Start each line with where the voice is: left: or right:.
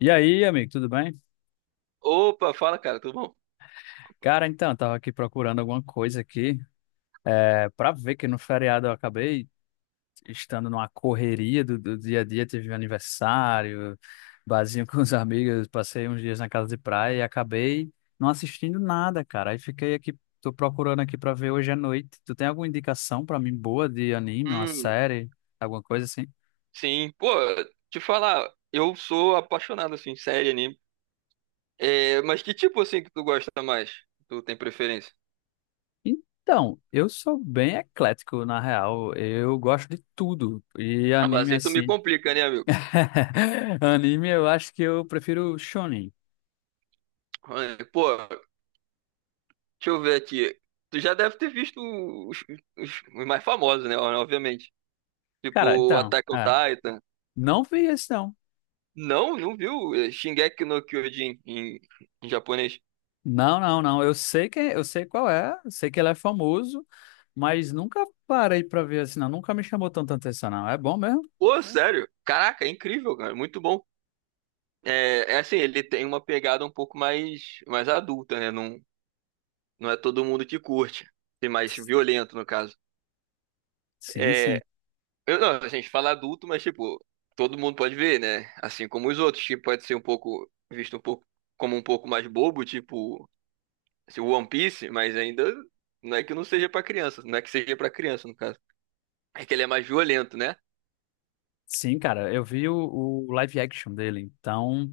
left: E aí, amigo, tudo bem?
right: Opa, fala, cara, tudo bom?
left: Cara, então, eu tava aqui procurando alguma coisa aqui, pra ver que no feriado eu acabei estando numa correria do dia a dia, teve um aniversário, barzinho com os amigos, passei uns dias na casa de praia e acabei não assistindo nada, cara. Aí fiquei aqui, tô procurando aqui pra ver hoje à noite. Tu tem alguma indicação pra mim boa de anime, uma
right: Hum,
left: série, alguma coisa assim?
right: sim, pô, te falar, eu sou apaixonado, assim, série, anime. É, mas que tipo, assim, que tu gosta mais? Tu tem preferência?
left: Então, eu sou bem eclético, na real. Eu gosto de tudo. E
right: Ah, mas
left: anime,
right: aí tu me
left: assim.
right: complica, né, amigo?
left: Anime, eu acho que eu prefiro shonen.
right: É, pô, deixa eu ver aqui. Tu já deve ter visto os, os mais famosos, né, obviamente.
left: Cara,
right: Tipo,
left: então,
right: Attack on Titan.
left: não vi esse não.
right: Não, não viu? É, Shingeki no Kyojin em japonês.
left: Não, não, não. Eu sei que, eu sei qual é, eu sei que ele é famoso, mas nunca parei pra ver assim, não. Nunca me chamou tanta atenção, não. É bom mesmo?
right: Pô, sério? Caraca, é incrível, cara, muito bom. É, é assim, ele tem uma pegada um pouco mais adulta, né? Não, não é todo mundo que curte. Tem mais violento, no caso.
left: Sim, sim.
right: É, eu, não, a gente fala adulto, mas, tipo, todo mundo pode ver, né? Assim como os outros, que pode ser um pouco, visto um pouco, como um pouco mais bobo, tipo, assim, One Piece, mas ainda não é que não seja pra criança, não é que seja pra criança, no caso. É que ele é mais violento, né?
left: Sim, cara, eu vi o live action dele, então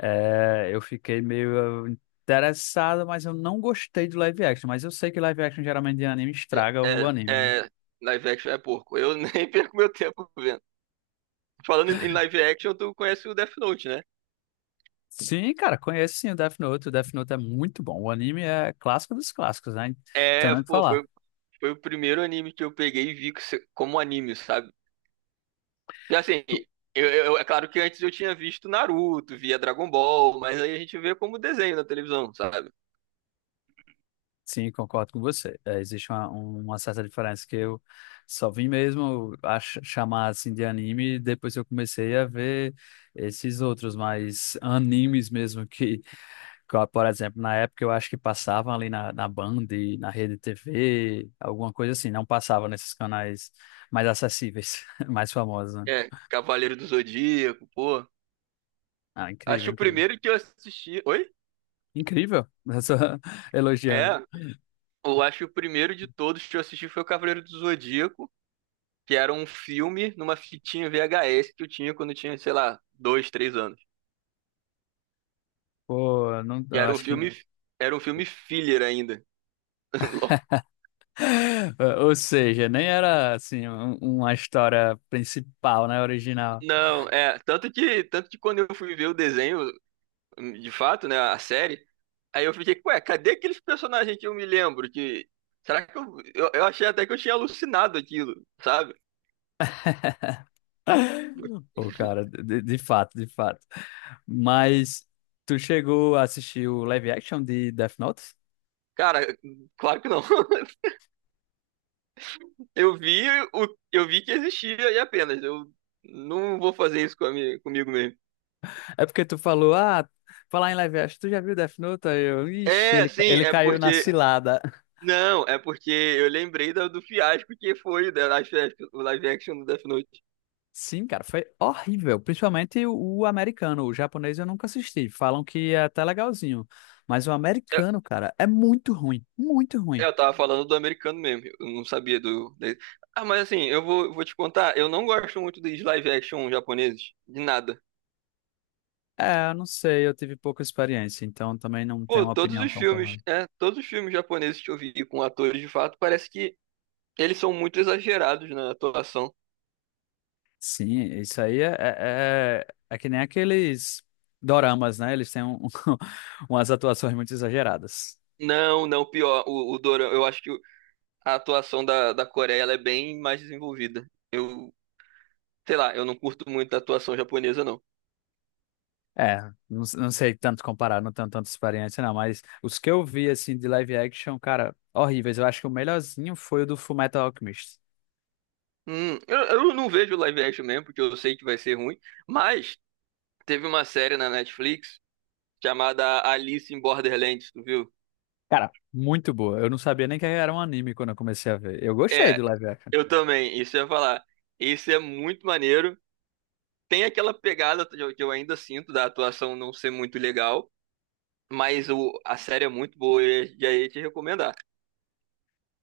left: é, eu fiquei meio interessado, mas eu não gostei do live action. Mas eu sei que live action geralmente de anime estraga o anime, né?
right: É, é, live action é porco. Eu nem perco meu tempo vendo. Falando em live action, tu conhece o Death Note, né?
left: Sim, cara, conheço sim o Death Note. O Death Note é muito bom. O anime é clássico dos clássicos, né? Tem
right: É,
left: nem o que
right: pô,
left: falar.
right: foi o primeiro anime que eu peguei e vi que se- como anime, sabe? E assim, eu é claro que antes eu tinha visto Naruto, via Dragon Ball, mas aí a gente vê como desenho na televisão, sabe?
left: Sim, concordo com você. É, existe uma certa diferença que eu só vim mesmo a chamar assim de anime depois que eu comecei a ver esses outros, mas animes mesmo que, por exemplo, na época eu acho que passavam ali na Band, na Rede TV, alguma coisa assim, não passava nesses canais mais acessíveis, mais famosos, né?
right: É, Cavaleiro do Zodíaco, pô.
left: Ah,
right: Acho
left: incrível,
right: que o
left: incrível.
right: primeiro que eu assisti. Oi?
left: Incrível, essa elogiando.
right: É, eu acho que o primeiro de todos que eu assisti foi o Cavaleiro do Zodíaco, que era um filme numa fitinha VHS que eu tinha quando eu tinha, sei lá, dois, três anos.
left: Pô, não,
right: Que
left: eu acho que.
right: era um filme filler ainda.
left: Ou seja, nem era assim uma história principal, né? Original.
right: Não, é, tanto que quando eu fui ver o desenho, de fato, né, a série, aí eu fiquei, ué, cadê aqueles personagens que eu me lembro? Que, será que eu achei até que eu tinha alucinado aquilo, sabe?
left: Pô, cara, de fato, de fato. Mas tu chegou a assistir o live action de Death Note?
right: Cara, claro que não. Eu vi eu vi que existia e apenas, eu não vou fazer isso com a minha- comigo mesmo.
left: É porque tu falou, ah, falar em live action, tu já viu Death Note? Aí eu, ixi,
right: É, sim,
left: ele
right: é
left: caiu na
right: porque,
left: cilada.
right: não, é porque eu lembrei da- do fiasco que foi o da live action, o live action do Death Note.
left: Sim, cara, foi horrível. Principalmente o americano. O japonês eu nunca assisti. Falam que é até legalzinho. Mas o
right: É,
left: americano, cara, é muito ruim. Muito
right: é,
left: ruim.
right: eu tava falando do americano mesmo, eu não sabia do. De- Ah, mas assim, eu vou te contar, eu não gosto muito dos live action japoneses, de nada.
left: É, eu não sei, eu tive pouca experiência, então também não
right: Pô,
left: tenho uma
right: todos
left: opinião
right: os
left: tão
right: filmes,
left: formada.
right: é, todos os filmes japoneses que eu vi com atores de fato, parece que eles são muito exagerados na atuação.
left: Sim, isso aí é que nem aqueles doramas, né? Eles têm umas atuações muito exageradas.
right: Não, não, pior, o Dorama, eu acho que a atuação da Coreia, ela é bem mais desenvolvida. Eu, sei lá, eu não curto muito a atuação japonesa, não.
left: É, não, não sei tanto comparar, não tenho tanta experiência não, mas os que eu vi, assim, de live action, cara, horríveis. Eu acho que o melhorzinho foi o do Fullmetal Alchemist.
right: Eu não vejo live action mesmo, porque eu sei que vai ser ruim, mas teve uma série na Netflix chamada Alice in Borderlands, tu viu?
left: Cara, muito boa. Eu não sabia nem que era um anime quando eu comecei a ver. Eu gostei
right: É,
left: do live action.
right: eu também, isso eu ia falar. Esse é muito maneiro. Tem aquela pegada que eu ainda sinto da atuação não ser muito legal, mas a série é muito boa e aí ia te recomendar.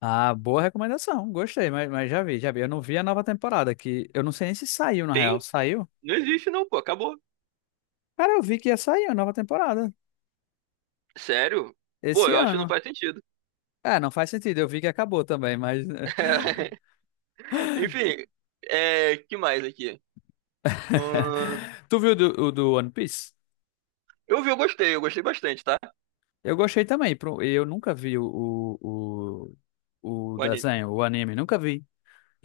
left: Ah, boa recomendação, gostei, mas já vi, já vi. Eu não vi a nova temporada, que eu não sei nem se saiu, na real.
right: Tem?
left: Saiu?
right: Não existe não, pô, acabou.
left: Cara, eu vi que ia sair a nova temporada,
right: Sério? Pô,
left: esse
right: eu acho que não
left: ano.
right: faz sentido.
left: É, não faz sentido, eu vi que acabou também, mas...
right: Enfim, é, que mais aqui? Ahn,
left: Tu viu do, o do One Piece?
right: eu vi, eu gostei bastante, tá?
left: Eu gostei também. Pro- Eu nunca vi o, o
right: O anime.
left: desenho, o anime, nunca vi.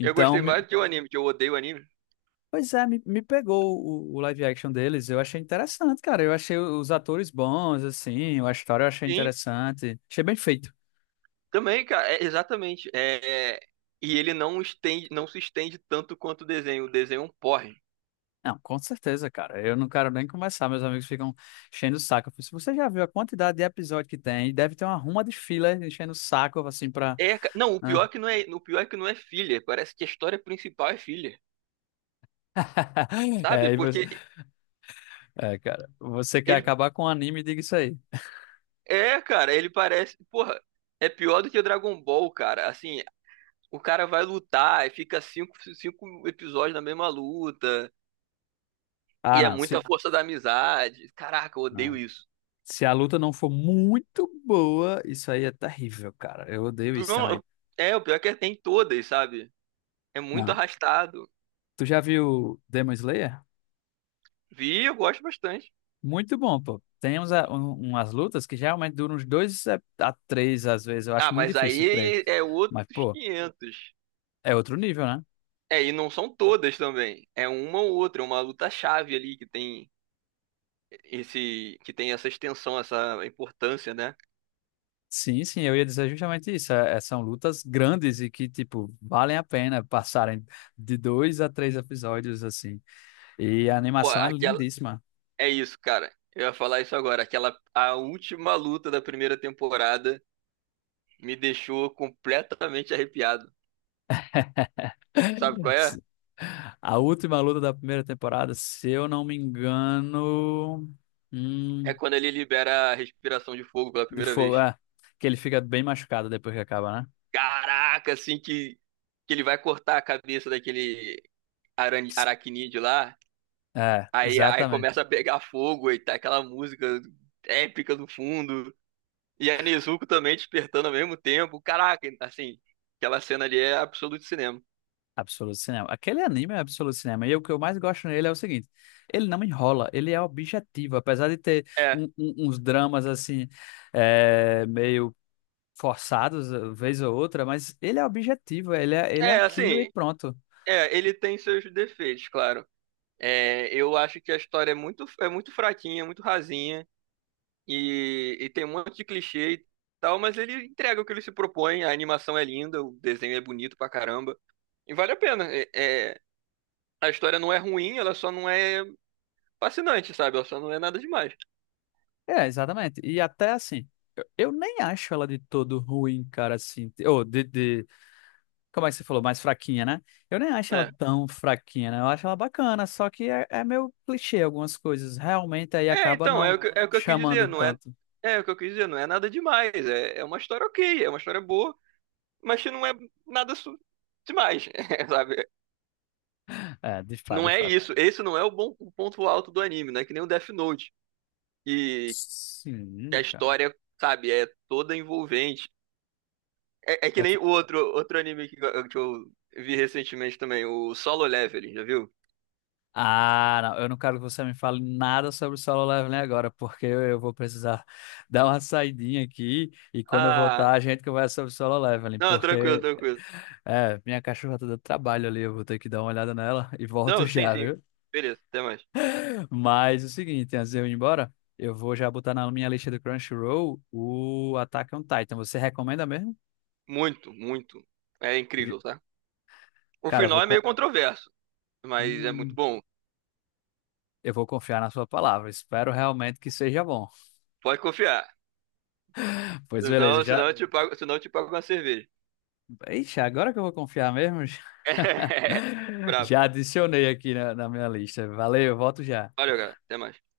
right: Eu gostei
left: me-
right: mais do que o anime, que eu odeio o anime.
left: Pois é, me pegou o live action deles. Eu achei interessante, cara. Eu achei os atores bons, assim, a história eu achei
right: Sim.
left: interessante. Achei bem feito.
right: Também, cara, é, exatamente. É, e ele não estende, não se estende tanto quanto o desenho. O desenho é um porre.
left: Não, com certeza, cara. Eu não quero nem começar. Meus amigos ficam enchendo o saco. Eu falei, se você já viu a quantidade de episódio que tem, deve ter uma ruma de fila enchendo o saco, assim, pra.
right: É, ca- não,
left: Hã?
right: o pior é que não é filler. Parece que a história principal é filler, sabe?
left: É, e você-
right: Porque
left: É, cara, você quer
right: ele
left: acabar com o anime, diga isso aí.
right: é, cara, ele parece, porra, é pior do que o Dragon Ball, cara. Assim, o cara vai lutar e fica cinco episódios na mesma luta
left: Ah,
right: e é
left: não. Se,
right: muita força da amizade. Caraca, eu odeio
left: né?
right: isso.
left: Se a luta não for muito boa, isso aí é terrível, cara. Eu odeio isso também.
right: Não, é, o pior é que tem todas, sabe? É muito
left: Não.
right: arrastado.
left: Tu já viu Demon Slayer?
right: Vi, eu gosto bastante.
left: Muito bom, pô. Tem uns, umas lutas que geralmente duram uns dois a três, às vezes. Eu acho
right: Ah,
left: muito
right: mas
left: difícil três.
right: aí é outros
left: Mas, pô,
right: 500.
left: é outro nível, né?
right: É, e não são todas também. É uma ou outra, é uma luta-chave ali que tem essa extensão, essa importância, né?
left: Sim, sim, eu ia dizer justamente isso. São lutas grandes e que, tipo, valem a pena passarem de dois a três episódios, assim. E a
right: Pô,
left: animação é
right: aquela,
left: lindíssima.
right: é isso, cara. Eu ia falar isso agora. Aquela, a última luta da primeira temporada me deixou completamente arrepiado. Sabe qual é?
left: A última luta da primeira temporada, se eu não me engano.
right: É
left: Hum,
right: quando ele libera a respiração de fogo pela
left: de
right: primeira
left: fogo.
right: vez.
left: É, que ele fica bem machucado depois que acaba, né?
right: Caraca, que ele vai cortar a cabeça daquele aracnídeo lá.
left: É,
right: Aí
left: exatamente.
right: começa a pegar fogo e tá aquela música épica do fundo. E a Nezuko também despertando ao mesmo tempo. Caraca, assim, aquela cena ali é absoluto cinema.
left: Absoluto Cinema. Aquele anime é Absoluto Cinema. E o que eu mais gosto nele é o seguinte: ele não enrola, ele é objetivo. Apesar de ter
right: É,
left: uns dramas assim, meio forçados, vez ou outra, mas ele é objetivo, ele é
right: é
left: aquilo e
right: assim,
left: pronto.
right: é, ele tem seus defeitos, claro. É, eu acho que a história é é muito fraquinha, muito rasinha e tem um monte de clichê e tal, mas ele entrega o que ele se propõe. A animação é linda, o desenho é bonito pra caramba. E vale a pena. A história não é ruim, ela só não é fascinante, sabe? Ela só não é nada demais.
left: É, exatamente. E até assim, eu nem acho ela de todo ruim, cara, assim. Ou como é que você falou? Mais fraquinha, né? Eu nem acho ela
right: É,
left: tão fraquinha, né? Eu acho ela bacana, só que é meio clichê algumas coisas. Realmente aí
right: é
left: acaba
right: então,
left: não
right: é o que eu quis
left: chamando
right: dizer, não é,
left: tanto.
right: é o que eu quis dizer, não é nada demais. É, é uma história ok, é uma história boa, mas que não é nada su- demais, sabe?
left: É, de fato,
right: Não
left: de
right: é
left: fato.
right: isso, esse não é o ponto alto do anime, não é que nem o Death Note, e a
left: Sim, cara.
right: história, sabe, é toda envolvente. É, é que
left: É
right: nem
left: tu-
right: outro anime que eu vi recentemente também, o Solo Leveling, já viu?
left: Ah, não, eu não quero que você me fale nada sobre o Solo Leveling agora, porque eu vou precisar dar uma saidinha aqui e quando eu
right: Ah,
left: voltar a gente conversa sobre o Solo Leveling,
right: não,
left: porque
right: tranquilo.
left: é, minha cachorra tá dando trabalho ali, eu vou ter que dar uma olhada nela e volto
right: Não, sim,
left: já,
right: sim.
left: viu?
right: Beleza, até mais.
left: Mas é o seguinte, antes de eu ir embora, eu vou já botar na minha lista do Crunchyroll o Attack on Titan. Você recomenda mesmo?
right: Muito, muito. É
left: E,
right: incrível, tá? O
left: cara, eu
right: final
left: vou,
right: é meio
left: con-
right: controverso, mas é muito
left: hum,
right: bom.
left: eu vou confiar na sua palavra. Espero realmente que seja bom.
right: Pode confiar.
left: Pois beleza, já.
right: Senão eu te pago uma cerveja.
left: Ixi, agora que eu vou confiar mesmo,
right: É. Brabo.
left: já adicionei aqui na minha lista. Valeu, volto já.
right: Valeu, galera. Até mais.